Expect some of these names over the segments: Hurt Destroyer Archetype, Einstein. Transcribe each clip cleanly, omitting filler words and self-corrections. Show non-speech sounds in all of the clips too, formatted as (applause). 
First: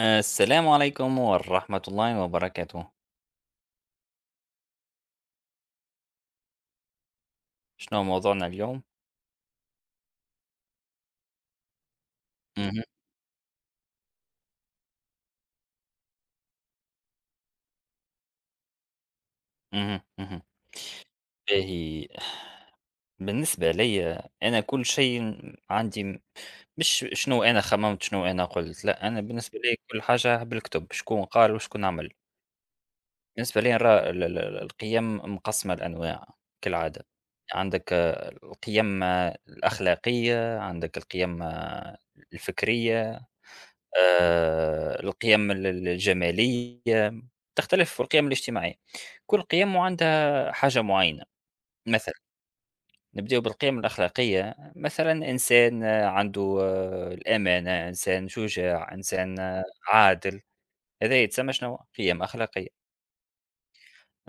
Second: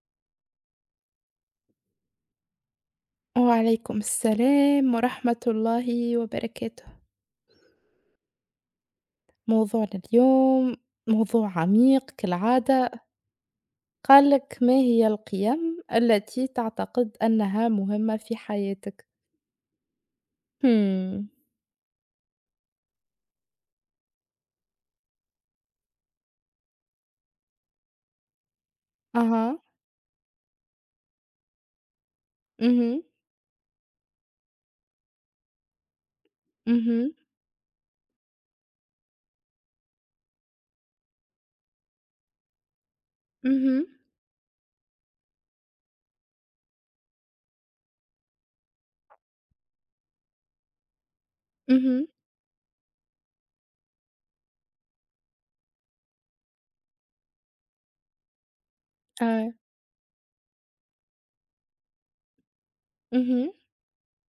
السلام عليكم ورحمة الله وبركاته. وعليكم السلام ورحمة الله وبركاته. شنو موضوعنا اليوم؟ موضوعنا اليوم موضوع عميق اهم، كالعادة. قال لك ما هي القيم التي تعتقد أنها مهمة في حياتك؟ اهم، اهم. همم. باهي. بالنسبة ليا أنا كل شيء عندي. مش شنو أنا خممت، شنو أنا قلت، لا أنا بالنسبة أها. لي كل حاجة بالكتب شكون قال وشكون عمل. اهم. بالنسبة لي نرى القيم مقسمة لأنواع كالعادة. اهم. عندك القيم الأخلاقية، عندك القيم الفكرية، اهم. القيم ال الجمالية، تختلف، والقيم الاجتماعية. كل قيم وعندها حاجة معينة. اهم. مثلًا نبدأو بالقيم الأخلاقية، مثلًا إنسان عنده الأمانة، إنسان شجاع، إنسان آه. عادل، هذا يتسمى شنو؟ قيم أخلاقية. اهم.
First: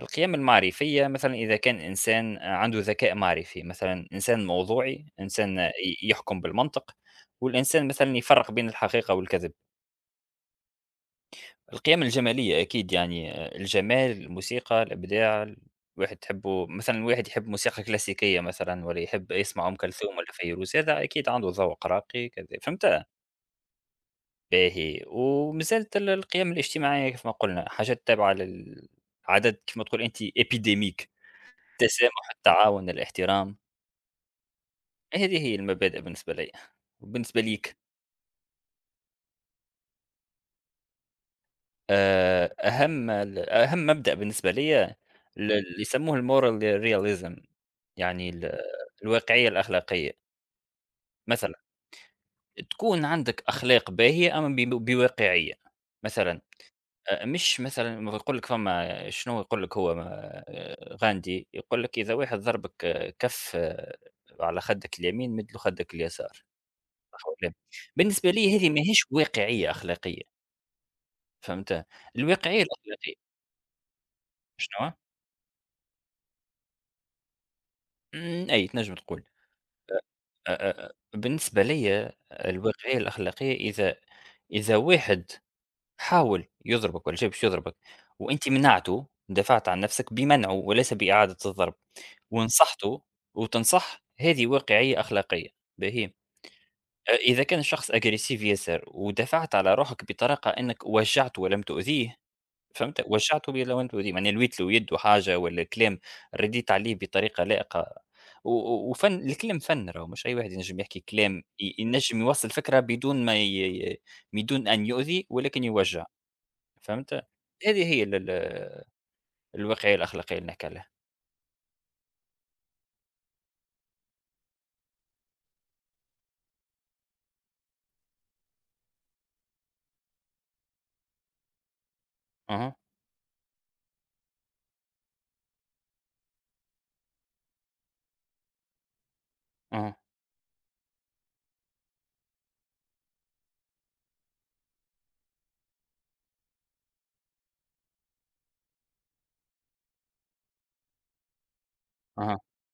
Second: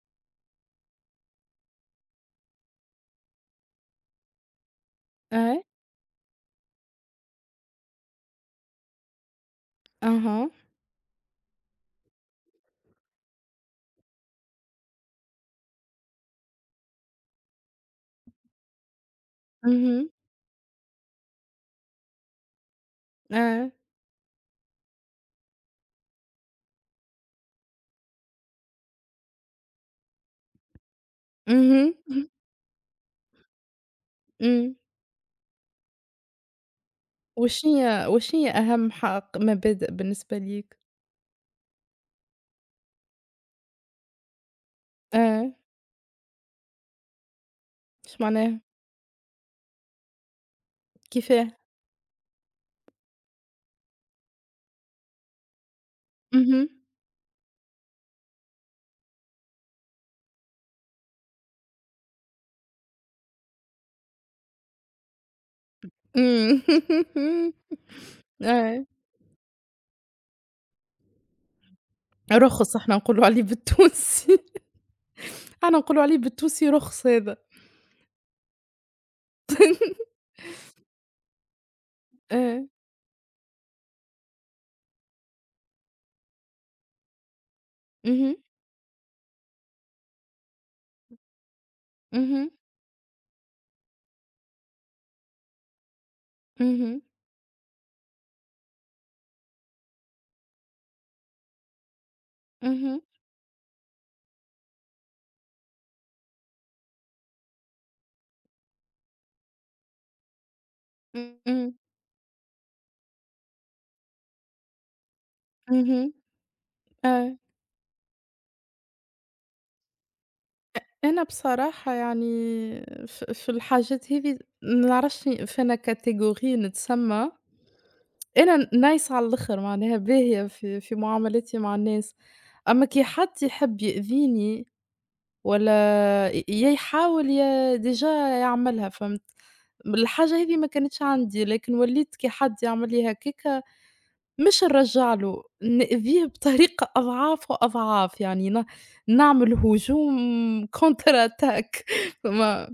القيم المعرفية مثلًا إذا كان إنسان عنده ذكاء معرفي، مثلًا إنسان موضوعي، إنسان آه. ي يحكم بالمنطق، والإنسان مثلًا يفرّق بين الحقيقة والكذب. أها. القيم الجمالية أكيد يعني الجمال، الموسيقى، الإبداع، الواحد تحبّه، مثلًا الواحد يحب موسيقى كلاسيكية مثلًا، والّا يحب يسمع أم اهم. كلثوم والّا فيروز، هذا أكيد عنده ذوق راقي، كذا فهمت؟ آه. باهي. ومازالت القيم الاجتماعية كيف ما قُلنا، حاجات تابعة للعادات كيف ما تقول أنت epidemic، اهم. التسامح، التعاون، الاحترام. إمم. هذه هي المبادئ بالنسبة ليّا، وبالنسبة وش ليك؟ هي وش هي أهم حق مبادئ بالنسبة ليك؟ أهم أهم مبدأ بالنسبة ليّا آه. ال إمم. اللي يسموه الmoral realism، إيش يعني معناها؟ الواقعية الأخلاقية. كيفاه؟ مثلًا تكون عندك أخلاق باهية أما بواقعية، مثلًا اهم. مش مثلًا ما هو يقول لك، فما شنو يقول لك هو، ما غاندي يقول لك: "إذا واحد ضربك كف على خدك اليمين مد له خدك اليسار." إمم. صح والّا لا؟ بالنسبة (laughs) لي هذه آه. ماهيش واقعية أخلاقية، فهمت؟ الواقعية رُخص إحنا نقولوا الأخلاقية. عليه بالتونسي. شنوا؟ (laughs) إحنا نقولوا عليه بالتونسي رُخص هذا. إمم، أي تنجم تقول. أ أ أ بالنسبة ليّا آه. الواقعية الأخلاقية، إذا واحد حاول يضربك والّا جا باش يضربك اهم. وأنت منعته، دافعت عن نفسك بمنعه وليس بإعادة الضرب، اهم. ونصحته وتنصح، هذه واقعية أخلاقية، باهي. اهم. إذا كان الشخص aggressive ياسر ودافعت على روحك بطريقة أنك وجعته ولم تؤذيه، اهم. فهمت؟ وجّعته بلوان بني، معناها لويت له يد وحاجة والّا الكلام، رديت عليه بطريقة لائقة، و و وفن الكلام فن، راهو مش أي واحد ينجم يحكي كلام إمم. ينجم يوصّل فكرة بدون ما ي بدون أن يؤذي ولكن يوجّع، اهم. فهمت؟ آه. هذه هي ال الواقعية الأخلاقية اللي نحكي عليها. أنا بصراحة يعني في الحاجات هذي ما نعرفش في أنا category نتسمّى. أنا nice على الآخر، معناها باهية في معاملاتي مع الناس. أها، أمّا كي حد يحب يأذيني والّا يا يحاول يا déjà يعملها، فهمت؟ أها، الحاجة هذه ما كانتش عندي، لكن وليت كي حد يعمل لي هكاكا مش نرجّع له، نأذيه بطريقة أضعاف وأضعاف، يعني نعمل هجوم (laughs) counter attack. أها، فما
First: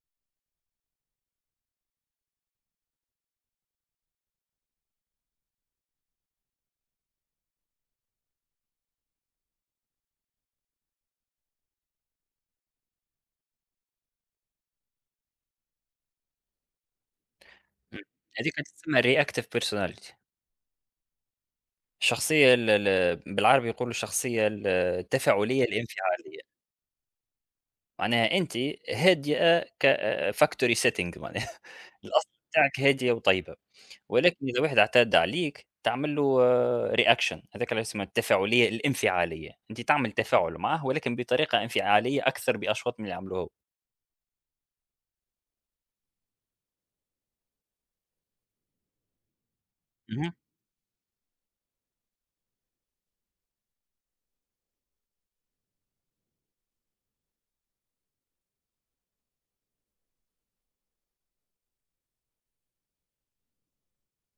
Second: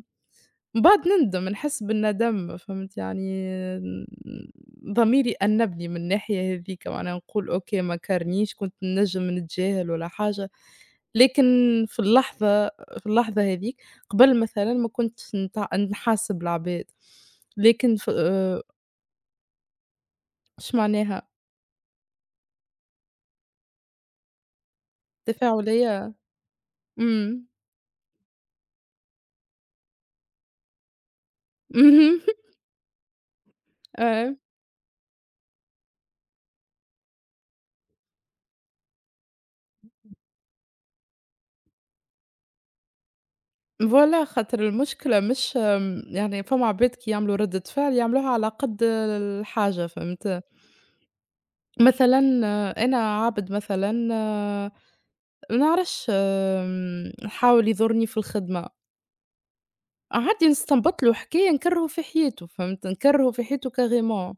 من بعد نندم، نحس بالندم، فهمت يعني. ن ضميري أنّبني من الناحية هاذيك، معناها نقول أوكي ما كرنيش كنت نجم نتجاهل ولا حاجة، لكن في اللحظة، في اللحظة هاذيك قبل، مثلًا ما كنتش نحاسب العباد، لكن إمم. ف. هذيك تسمى reactive personality، إشمعناها؟ الشخصية ال بالعربي يقولوا الشخصية التفاعلية تفاعلية. الانفعالية. إمم. معناها أنتِ هادية، factory setting، معناها (laughs) (laughs) اهم. الأصل بتاعِك هادية وطيبة، آه. ولكن إذا واحد اعتدى عليك تعمل له reaction، هذاك اللي اسمه التفاعلية الانفعالية، أنتِ تعمل تفاعل معاه ولكن بطريقة انفعالية أكثر بأشواط من اللي عمله هو. Voilà، خاطر المشكلة مش يعني فما عباد كي يعملوا ردة فعل يعملوها على قد الحاجة، اهم. فهمت؟ مثلًا أنا عابد مثلًا، ما نعرفش، حاول يضرني في الخدمة. عادي نستنبط له حكاية نكرهه في حياته، فهمت؟ نكرهه في حياته carrément.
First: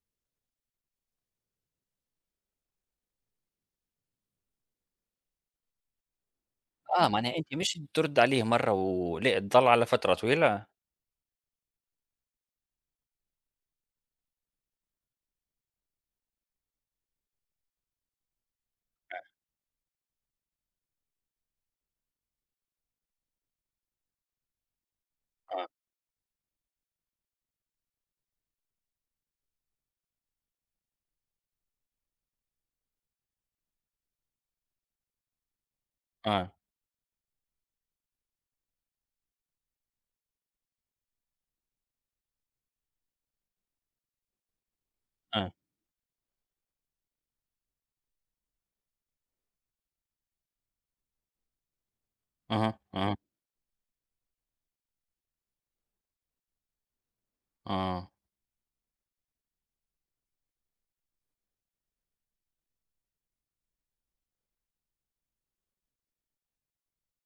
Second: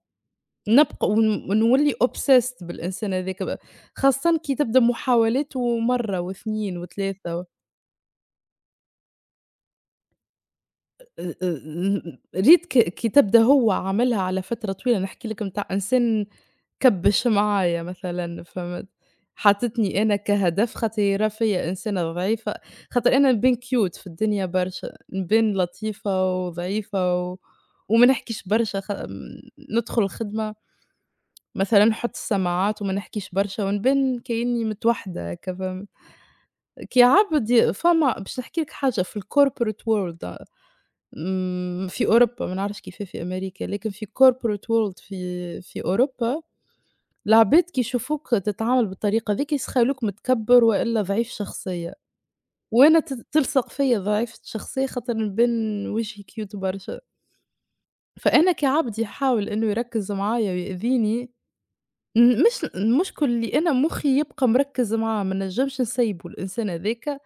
نبقى ونولي obsessed بالإنسان هذاك بقى، خاصةً كي تبدا محاولاته مرة و2 آه، معناها و3. أنتِ مش ترد عليه مرة و لأ، تضل على فترة طويلة. قريت كتاب ده، هو عملها على فترة طويلة. نحكي لك متاع إنسان كبّش معايا مثلًا، فهمت؟ حطتني أنا كهدف خاطر فيّا إنسانة ضعيفة، خاطر أنا نبان cute في الدنيا برشا، نبان آه، لطيفة وضعيفة وما نحكيش برشا خ م ندخل الخدمة مثلًا، نحط السماعات وما نحكيش برشا، ونبان كإني متوحدة هاكا، فهمت؟ آه، كعبد ي فما باش نحكي لك حاجة في الcorporate world. إمم، في أوروبا، ما نعرفش كيفاه في أمريكا، لكن في corporate world آه، في أوروبا، العباد كي يشوفوك تتعامل بالطريقة ذيك يسخيلوك متكبّر وإلا ضعيف شخصية، أها، وأنا أها، تلصق فيّا ضعيفة الشخصية خاطر نبان وجهي cute برشا. آه، فأنا كعبد يحاول إنه يركّز معايا ويأذيني، مش المشكل اللي أنا مُخّي يبقى مركّز معاه، ما نجمش نسيبه الإنسان هاذاك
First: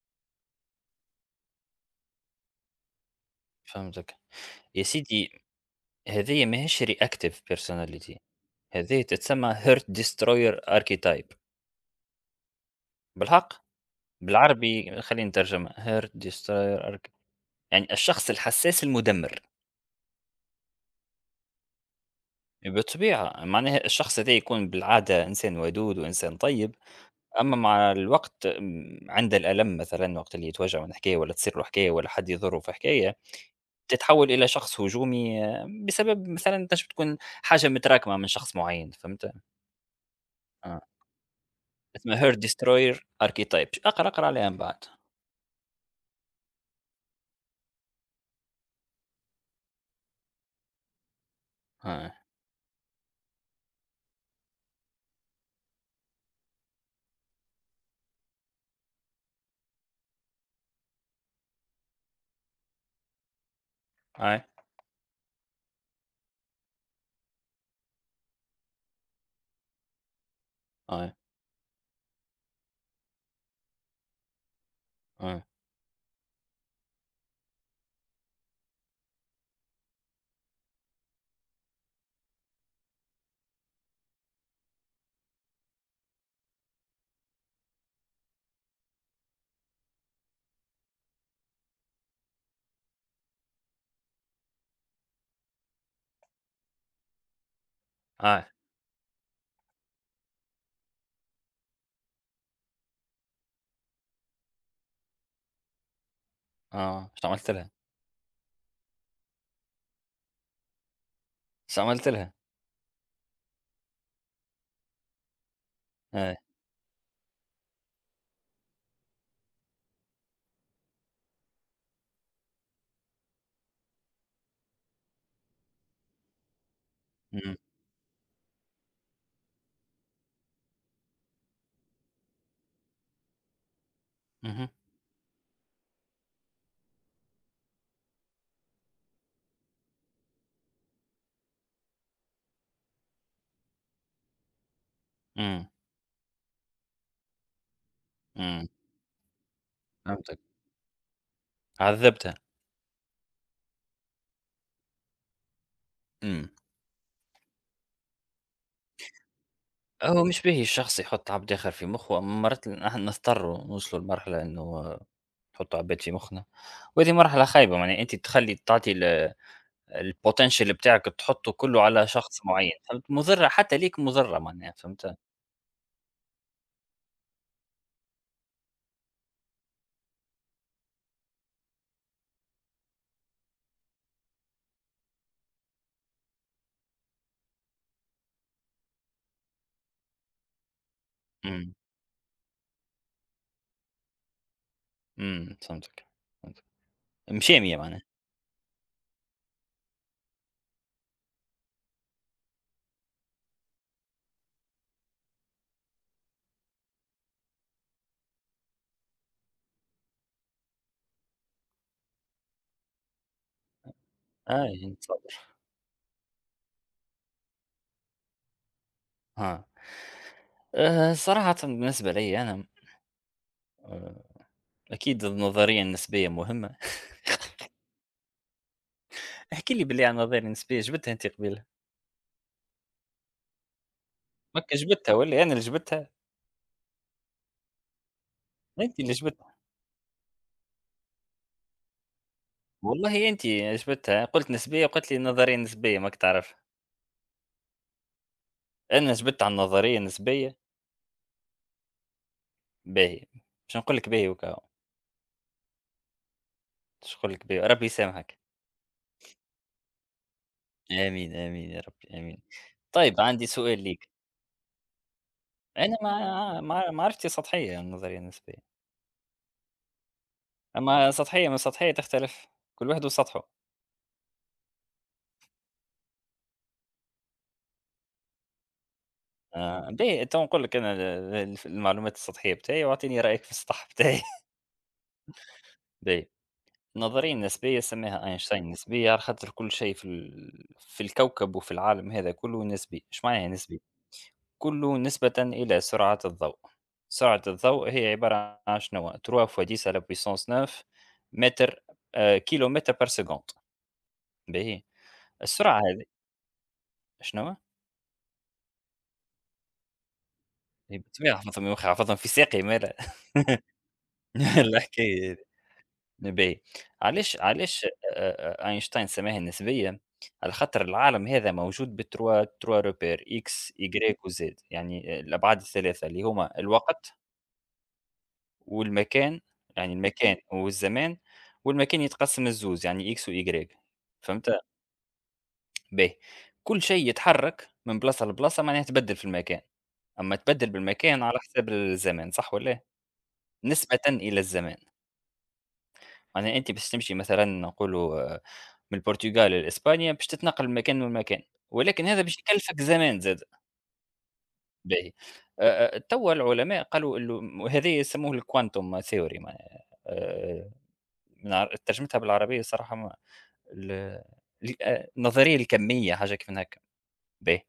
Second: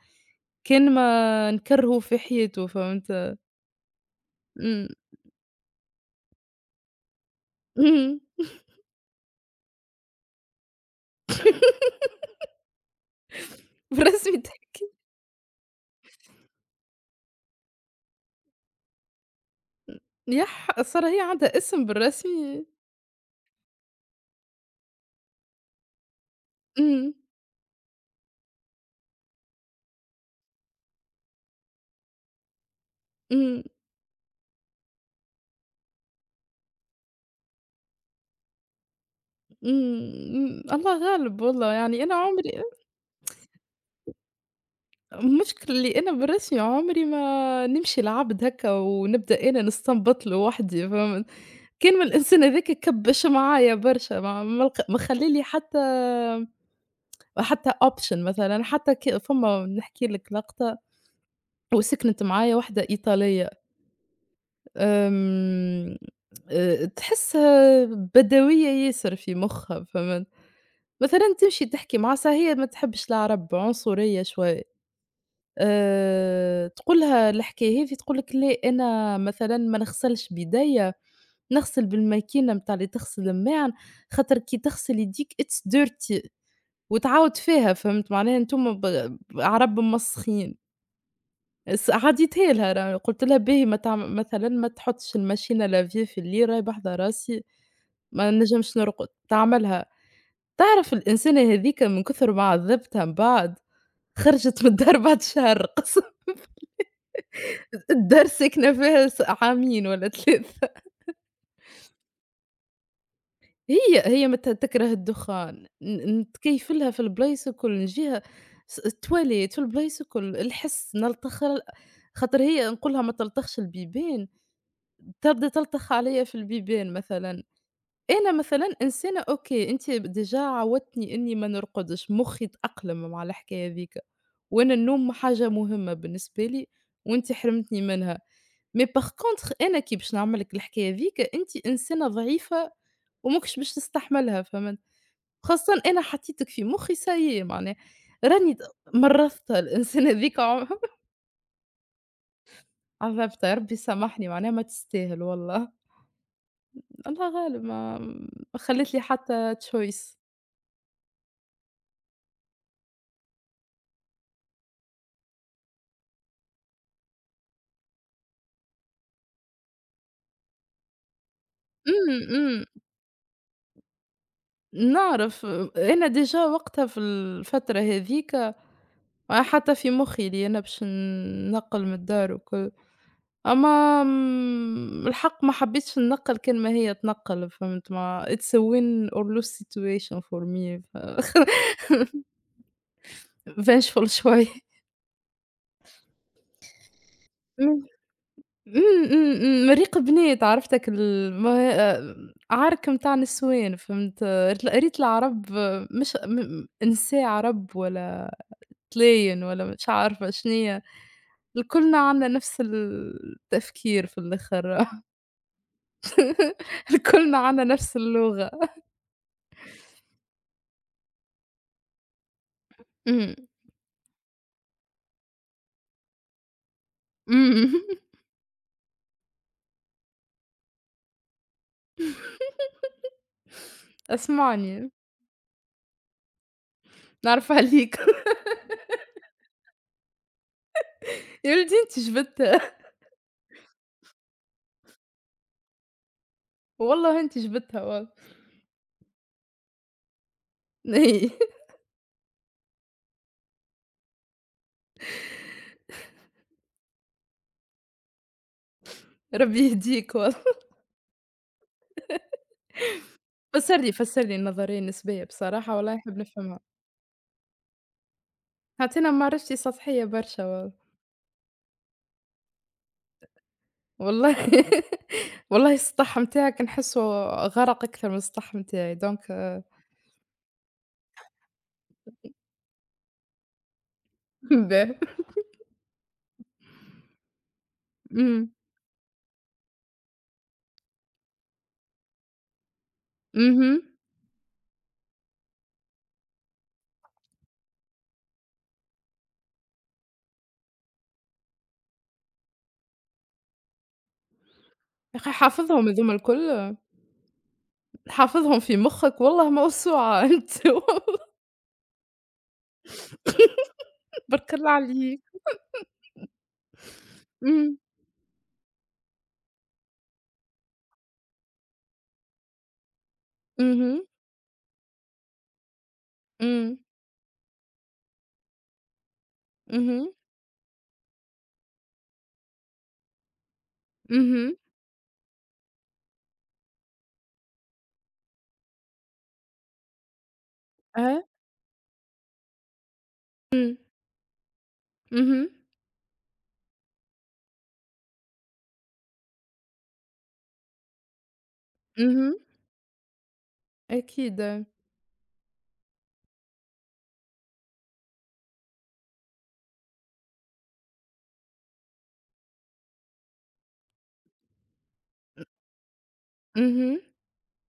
كان ما نكرهه في حياته، فهمت؟ فهمتك. يا إمم. سيدي، هذيّا ماهيش reactive personality. إمم. هذه تتسمى Hurt Destroyer Archetype بالحق. بالرسمي (laughs) بالعربي خلينا نترجمها Hurt Destroyer Archetype، يعني الشخص الحساس المدمر يح! صار هي عندها اسم بالرسمي؟ بالطبيعة. معناها الشخص هذا يكون بالعادة إنسان ودود وإنسان طيب، إمم. أما مع الوقت عند الألم مثلا، وقت اللي يتوجع من حكاية ولا تصير له حكاية ولا حد يضره في حكاية، إمم. تتحول إلى شخص هجومي، بسبب مثلا تنجم تكون حاجة متراكمة من شخص معين، فهمت؟ إمم. آه. الله غالب والله، يعني أنا اسمها Hurt عمري. Destroyer Archetype. أقرأ عليها من بعد. المشكلة اللي أنا بالرسمي عمري ما نمشي لعبد هكا ونبدأ أنا نستنبط له وحدي، فهمت؟ كان ما آه. الإنسان هذاك كبّش معايا برشا، ما خلّى لي حتى، حتى option مثلًا، حتى فما نحكي لك لقطة. وسكنت معايا واحدة إيطالية. آه. آمم، تحسّها بدوية ياسر في مخها، فهمت؟ آه. مثلًا تمشي تحكي مع ساعة، هي ما تحبش العرب، عنصرية شوية. آه. تقول لها الحكاية هذي، تقول لك: "لأ أنا مثلًا ما نغسلش بيديّا، نغسل بالماكينة متاع اللي تغسل الماعن، خاطر كي تغسل يديك it's dirty". وتعاود فيها، فهمت؟ معناها أنتم عرب ممسخين. عديتها لها راه، قُلت لها: "باهي ما تعم مثلًا ما تحطش الماشينة لافي في اللي راهي باحذا راسي، ما آه. نجمش نرقد." تعملها. تعرف الإنسانة هاذيك من كثر ما عذّبتها، من بعد خرجت من الدار بعد شهر قسم. آه، استعملت لها، (laughs) الدار ساكنة فيها عامين والّا 3. استعملت لها. هي تكره الدخان، آه، نتكيف لها في البلايص الكل، نجيها التواليت في البلايص الكل. الحس نلتخ ال خاطر هي نقول لها ما تلتخش البيبان، تبدا تلتخ عليَّ في البيبان مثلًا. إمم، أنا مثلًا إنسانة أوكي، أنتِ ديجا عودتني إني ما نرقدش، مخي اتأقلم مع الحكاية هاذيك، اهم، وأنا النوم حاجة مهمة بالنسبة لي، وأنتِ حرمتني منها. mais par contre أنا كي باش نعمل لك الحكاية ذيك، أنتِ إنسانة ضعيفة وماكش باش تستحملها، فهمت، إمم، خاصةً أنا حطيتك في مخي ça y est، معناها راني د إمم، مرّضتها الإنسانة فهمتك، ذيك عذّبتها، (laughs) عذبتها، ربي سامحني، معناها ما تستاهل والله. إمم. الله غالب، ما خلّت لي حتى choice. هو مش باهي الشخص يحُط عبد آخر في مُخّه، مرات نحن نضطروا نوصلوا لمرحلة إنه نحُطّوا عباد في مُخّنا، وهذه مرحلة خايبة، معناها أنت تخلّي تعطي الpotential بتاعك تحُطّه كلّه على إمم. شخص إمم. معيّن، فهمت، مُضرة حتى ليك، مُضرة معناها، فهمت. نعرف، أنا déjà وقتها في الفترة هاذيك حاطة في مخي اللي أنا باش ننقل من الدار وكل. أما الحق ما حبيتش ننقّل كلمة هي تنقّل، فهمت ما it's a win or lose situation for me، ف إمم، (laughs) vengeful شوية. إمم، فهمتك، فهمتك، مشامية إمم. معناها. إمم. إمم. إمم. ريق بنات عرفتك ال ما آمم، عرك نتاع نسوان، فهمت. ريت العرب، آه، مش نساء عرب ولا تلاين ولا مش عارفة شنيا، الكلنا عندنا نفس التفكير في آه، الآخر. يعني نتصوّر. (laughs) الكلنا عندنا نفس اللغة. آه. صراحةً بالنسبة ليّا أنا إمم. آآ أكيد النظرية النسبية مهمة. (laughs) إمم. (laughs) احكِ لي باللي عن النظرية النسبية جبتها أنت قبيلة، ماك اسمعني، جبتها والّا أنا اللي جبتها؟ نعرف عليك. (laughs) أنت اللي جبتها، يا ولدي أنتِ جبدتها والله أنت جبتها، قُلت نسبية وقلت لي النظرية النسبية ماك تعرفها، والله. أنتِ جبدتها والله. أنا جبت على النظرية النسبية. إي. باهي، باش نقول لك باهي وكا، باش نقول لك باهي ربي يسامحك. ربي يهديك والله. آمين، آمين يا رب، آمين. طيب، عندي فسّر سؤال لي، ليك. فسّر لي النظرية النسبية بصراحة، والله أنا نحب مع نفهمها. مع معرفتي سطحية عن النظرية النسبية، خاطرنا معرفتي سطحية برشا والله. أما سطحية من سطحية تختلف، كل واحد وسطحه. والله. (laughs) والله السطح متاعك نحسّه غرق أكثر من السطح متاعي دونك. آه، باهي، تو نقول لك انا المعلومات السطحيه بتاعي، واعطيني رايك في السطح بتاعي. (laughs) باهي. باهي. النظريه النسبيه سماها إمم. اينشتاين النسبيه على خاطر كل شيء في ال... في الكوكب وفي العالم هذا كله نسبي. اش معناها اهم. نسبي؟ (laughs) كله نسبه الى سرعه الضوء. سرعه الضوء هي عباره عن شنو، 3 فوا 10 على بويسونس 9 متر، كيلومتر بار سكوند. باهي. يا أخي السرعه حافظهم هذه هاذوما الكل، شنو حافظهم في مخّك، والله موسوعة (laughs) أنت هي، والله. بالطبيعه حفظهم، يا اخي حفظهم في ساقي مالا. (laughs) بارك الله عليك. الحكايه نسبية، علاش، إمم. علاش أينشتاين سماها النسبية؟ على خاطر العالم هذا موجود 3 روبير X، Mhm. Y وZ، يعني الأبعاد الثلاثة اللي هما إمم. الوقت والمكان، يعني اهم. المكان والزمان، والمكان يتقسم للزوز يعني X وY، فهمت؟ اهم. باهي. كل شيء يتحرك من بلاصة لبلاصة، معناها تبدل في المكان، أما تبدل بالمكان آه. على حساب الزمان، صح والّا؟ إمم. نسبةً إلى الزمان. اهم. معناها أنت باش تمشي مثلًا نقولوا من البرتغال لإسبانيا، باش تتنقل من مكان لمكان، ولكن هذا اهم. باش يكلفك زمان زادة، أكيد. اهم. باهي. توا العلماء قالوا إنه هذا يسموه الquantum theory، معناها ترجمتها بالعربية الصراحة ما ال ال النظرية الكمية حاجة كيف من هكا، اهم. باهي.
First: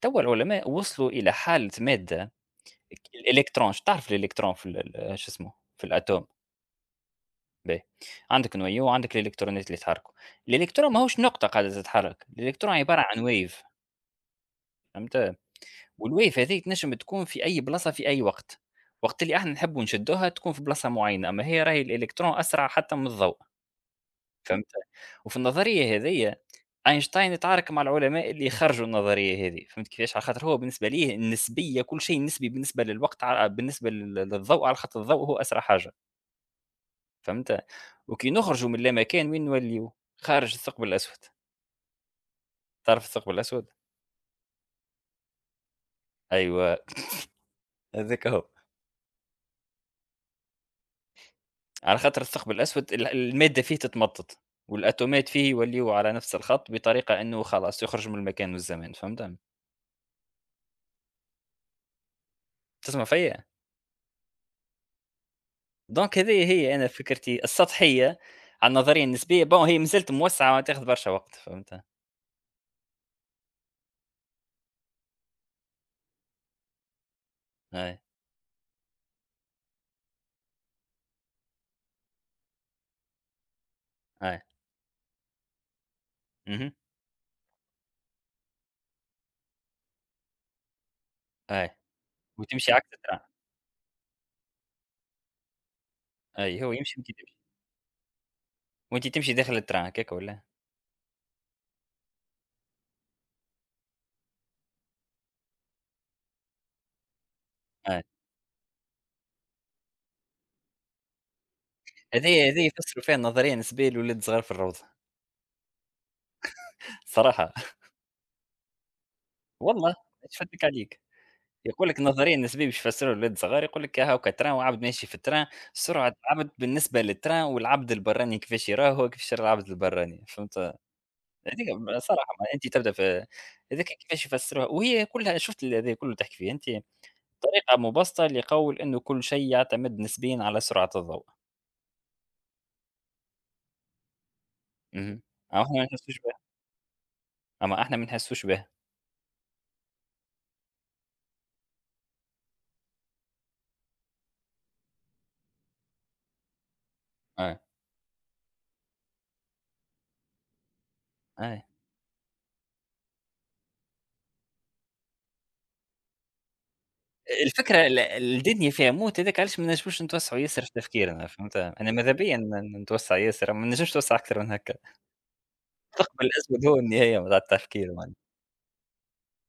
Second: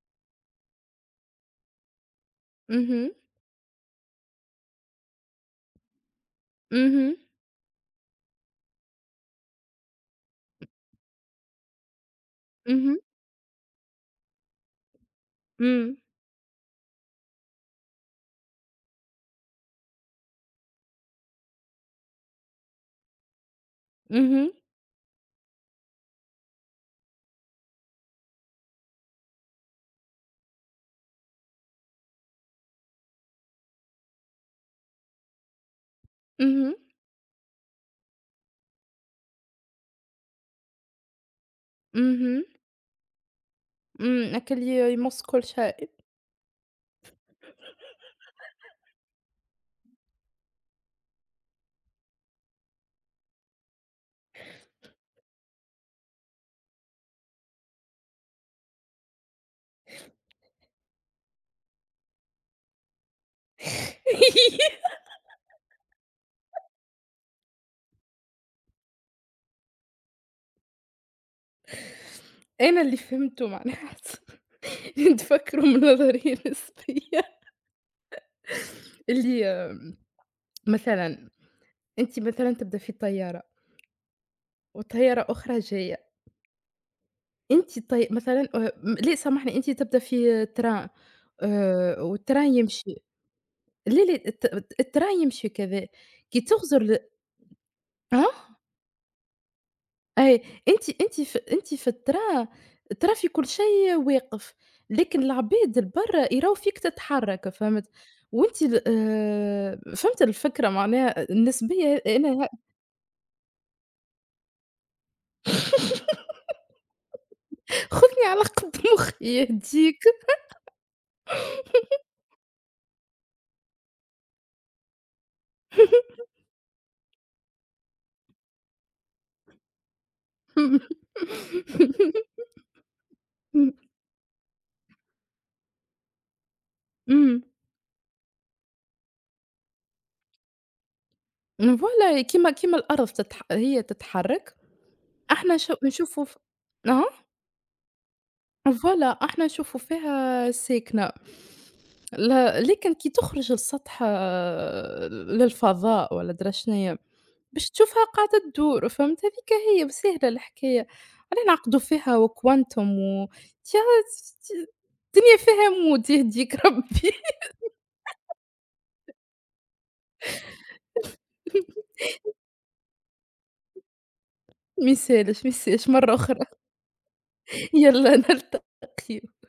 توا العلماء وصلوا إلى حالة مادة، اهم. الإلكترون، ش تعرف الإلكترون في ال شو اسمه في الأتوم. اهم. باهي. عندك نويو وعندك الالكترونات اللي يتحركوا. الالكترون ماهوش نقطه قاعده تتحرك، الالكترون عباره عن ويف، فهمت. إمم. والويف هذيك تنجم تكون في اي بلاصه في اي وقت، وقت اللي احنا نحبوا نشدوها تكون في بلاصه معينه، اما هي راهي الالكترون اسرع حتى من الضوء، اهم. فهمت. وفي النظريه هذه اينشتاين يتعارك مع العلماء اللي خرجوا النظريه هذه، فهمت كيفاش، على خاطر هو بالنسبه ليه النسبيه كل شيء نسبي بالنسبه للوقت، على بالنسبه للضوء، على خاطر الضوء هو اسرع حاجه، اهم. فهمت؟ وكي نخرجوا من اللامكان وين نوليو؟ خارج الثقب الأسود. اهم. تعرف الثقب الأسود؟ إمم. أكل يمص كل شيء. أيوه، هذاك هو، على خاطر الثقب الأسود المادة فيه تتمطط، والأتومات فيه يوليو على نفس الخط بطريقة إنه خلاص يخرج من المكان والزمان، فهمت؟ تسمع فيا؟ دونك هذه هي أنا فكرتي السطحية على النظرية النسبية، بون هي مازالت موسعة وتاخذ برشا وقت، فهمت؟ أنا اللي فهمته معناتها أنتم تفكروا من نظرية نسبية أي، اللي مثلًا، أنتِ مثلًا تبدأ في طيارة أي، وطيارة أخرى جاية. اهم، أنتِ طي مثلًا م ليه سامحني، أنتِ تبدأ في تران، أي، والتران وتمشي عكس يمشي. التران. ليه ليه الت الت التران يمشي كذا كي أي، هو تغزر يمشي ل. وأنت تمشي، آه. وأنت تمشي داخل التران هكاك والّا؟ أي، أنتِ في التران، ترى في كل شيء واقف، لكن العباد البرا يراو فيك تتحرك، فهمت. أي. وأنتِ ال فهمت الفكرة، معناها النسبية أنا. هذايا يفسروا فيها النظرية النسبية للولد صغار في الروضة صراحة. (laughs) خُذني على قد مخي (laughs) والله يهديك. باش نفدك عليك، يقول لك النظرية النسبية باش يفسروا للولد صغار، يقول لك هاكا تران وعبد ماشي في التران، سرعة عبد بالنسبة للتران، والعبد البراني كيفاش يراه، هو كيفاش يرى العبد البراني، فهمت. (laughs) هذيك صراحة، ما انت تبدا في، هذيك كيفاش يفسروها، وهي كلها شفت هذا كله تحكي فيه انت، إمم. طريقة مبسطة لقول انه كل شيء يعتمد نسبيا على سرعة الضوء. إمم. فوالا كيما الأرض هي تتحرك، اها. إحنا أما ش احنا ما نحسوش نشوفوا ف. بها أها. اما احنا ما نحسوش بها. فوالا إحنا نشوفوا فيها ساكنة. ل لكن كي تخرج لسطح، للفضاء والّا أدرى شنيا، آه. باش تشوفها قاعدة تدور، فهمت، هاذيك هي ساهلة الحكاية. علاه آه. نعقدوا فيها وكوانتم و تيا ت الدنيا فيها مود يهديك ربي. الفكرة الدنيا فيها موت، هاذاك علاش ما نجموش نتوسعوا ياسر في تفكيرنا، فهمت، (laughs) أنا ماذا بيا نتوسع ياسر، ما نجمش نتوسع أكثر من هكا. ما يسالش، ما يسالش مرة الثقب أخرى. الأسود هو النهاية متاع (laughs) التفكير معناها. يالّا نلتقيو.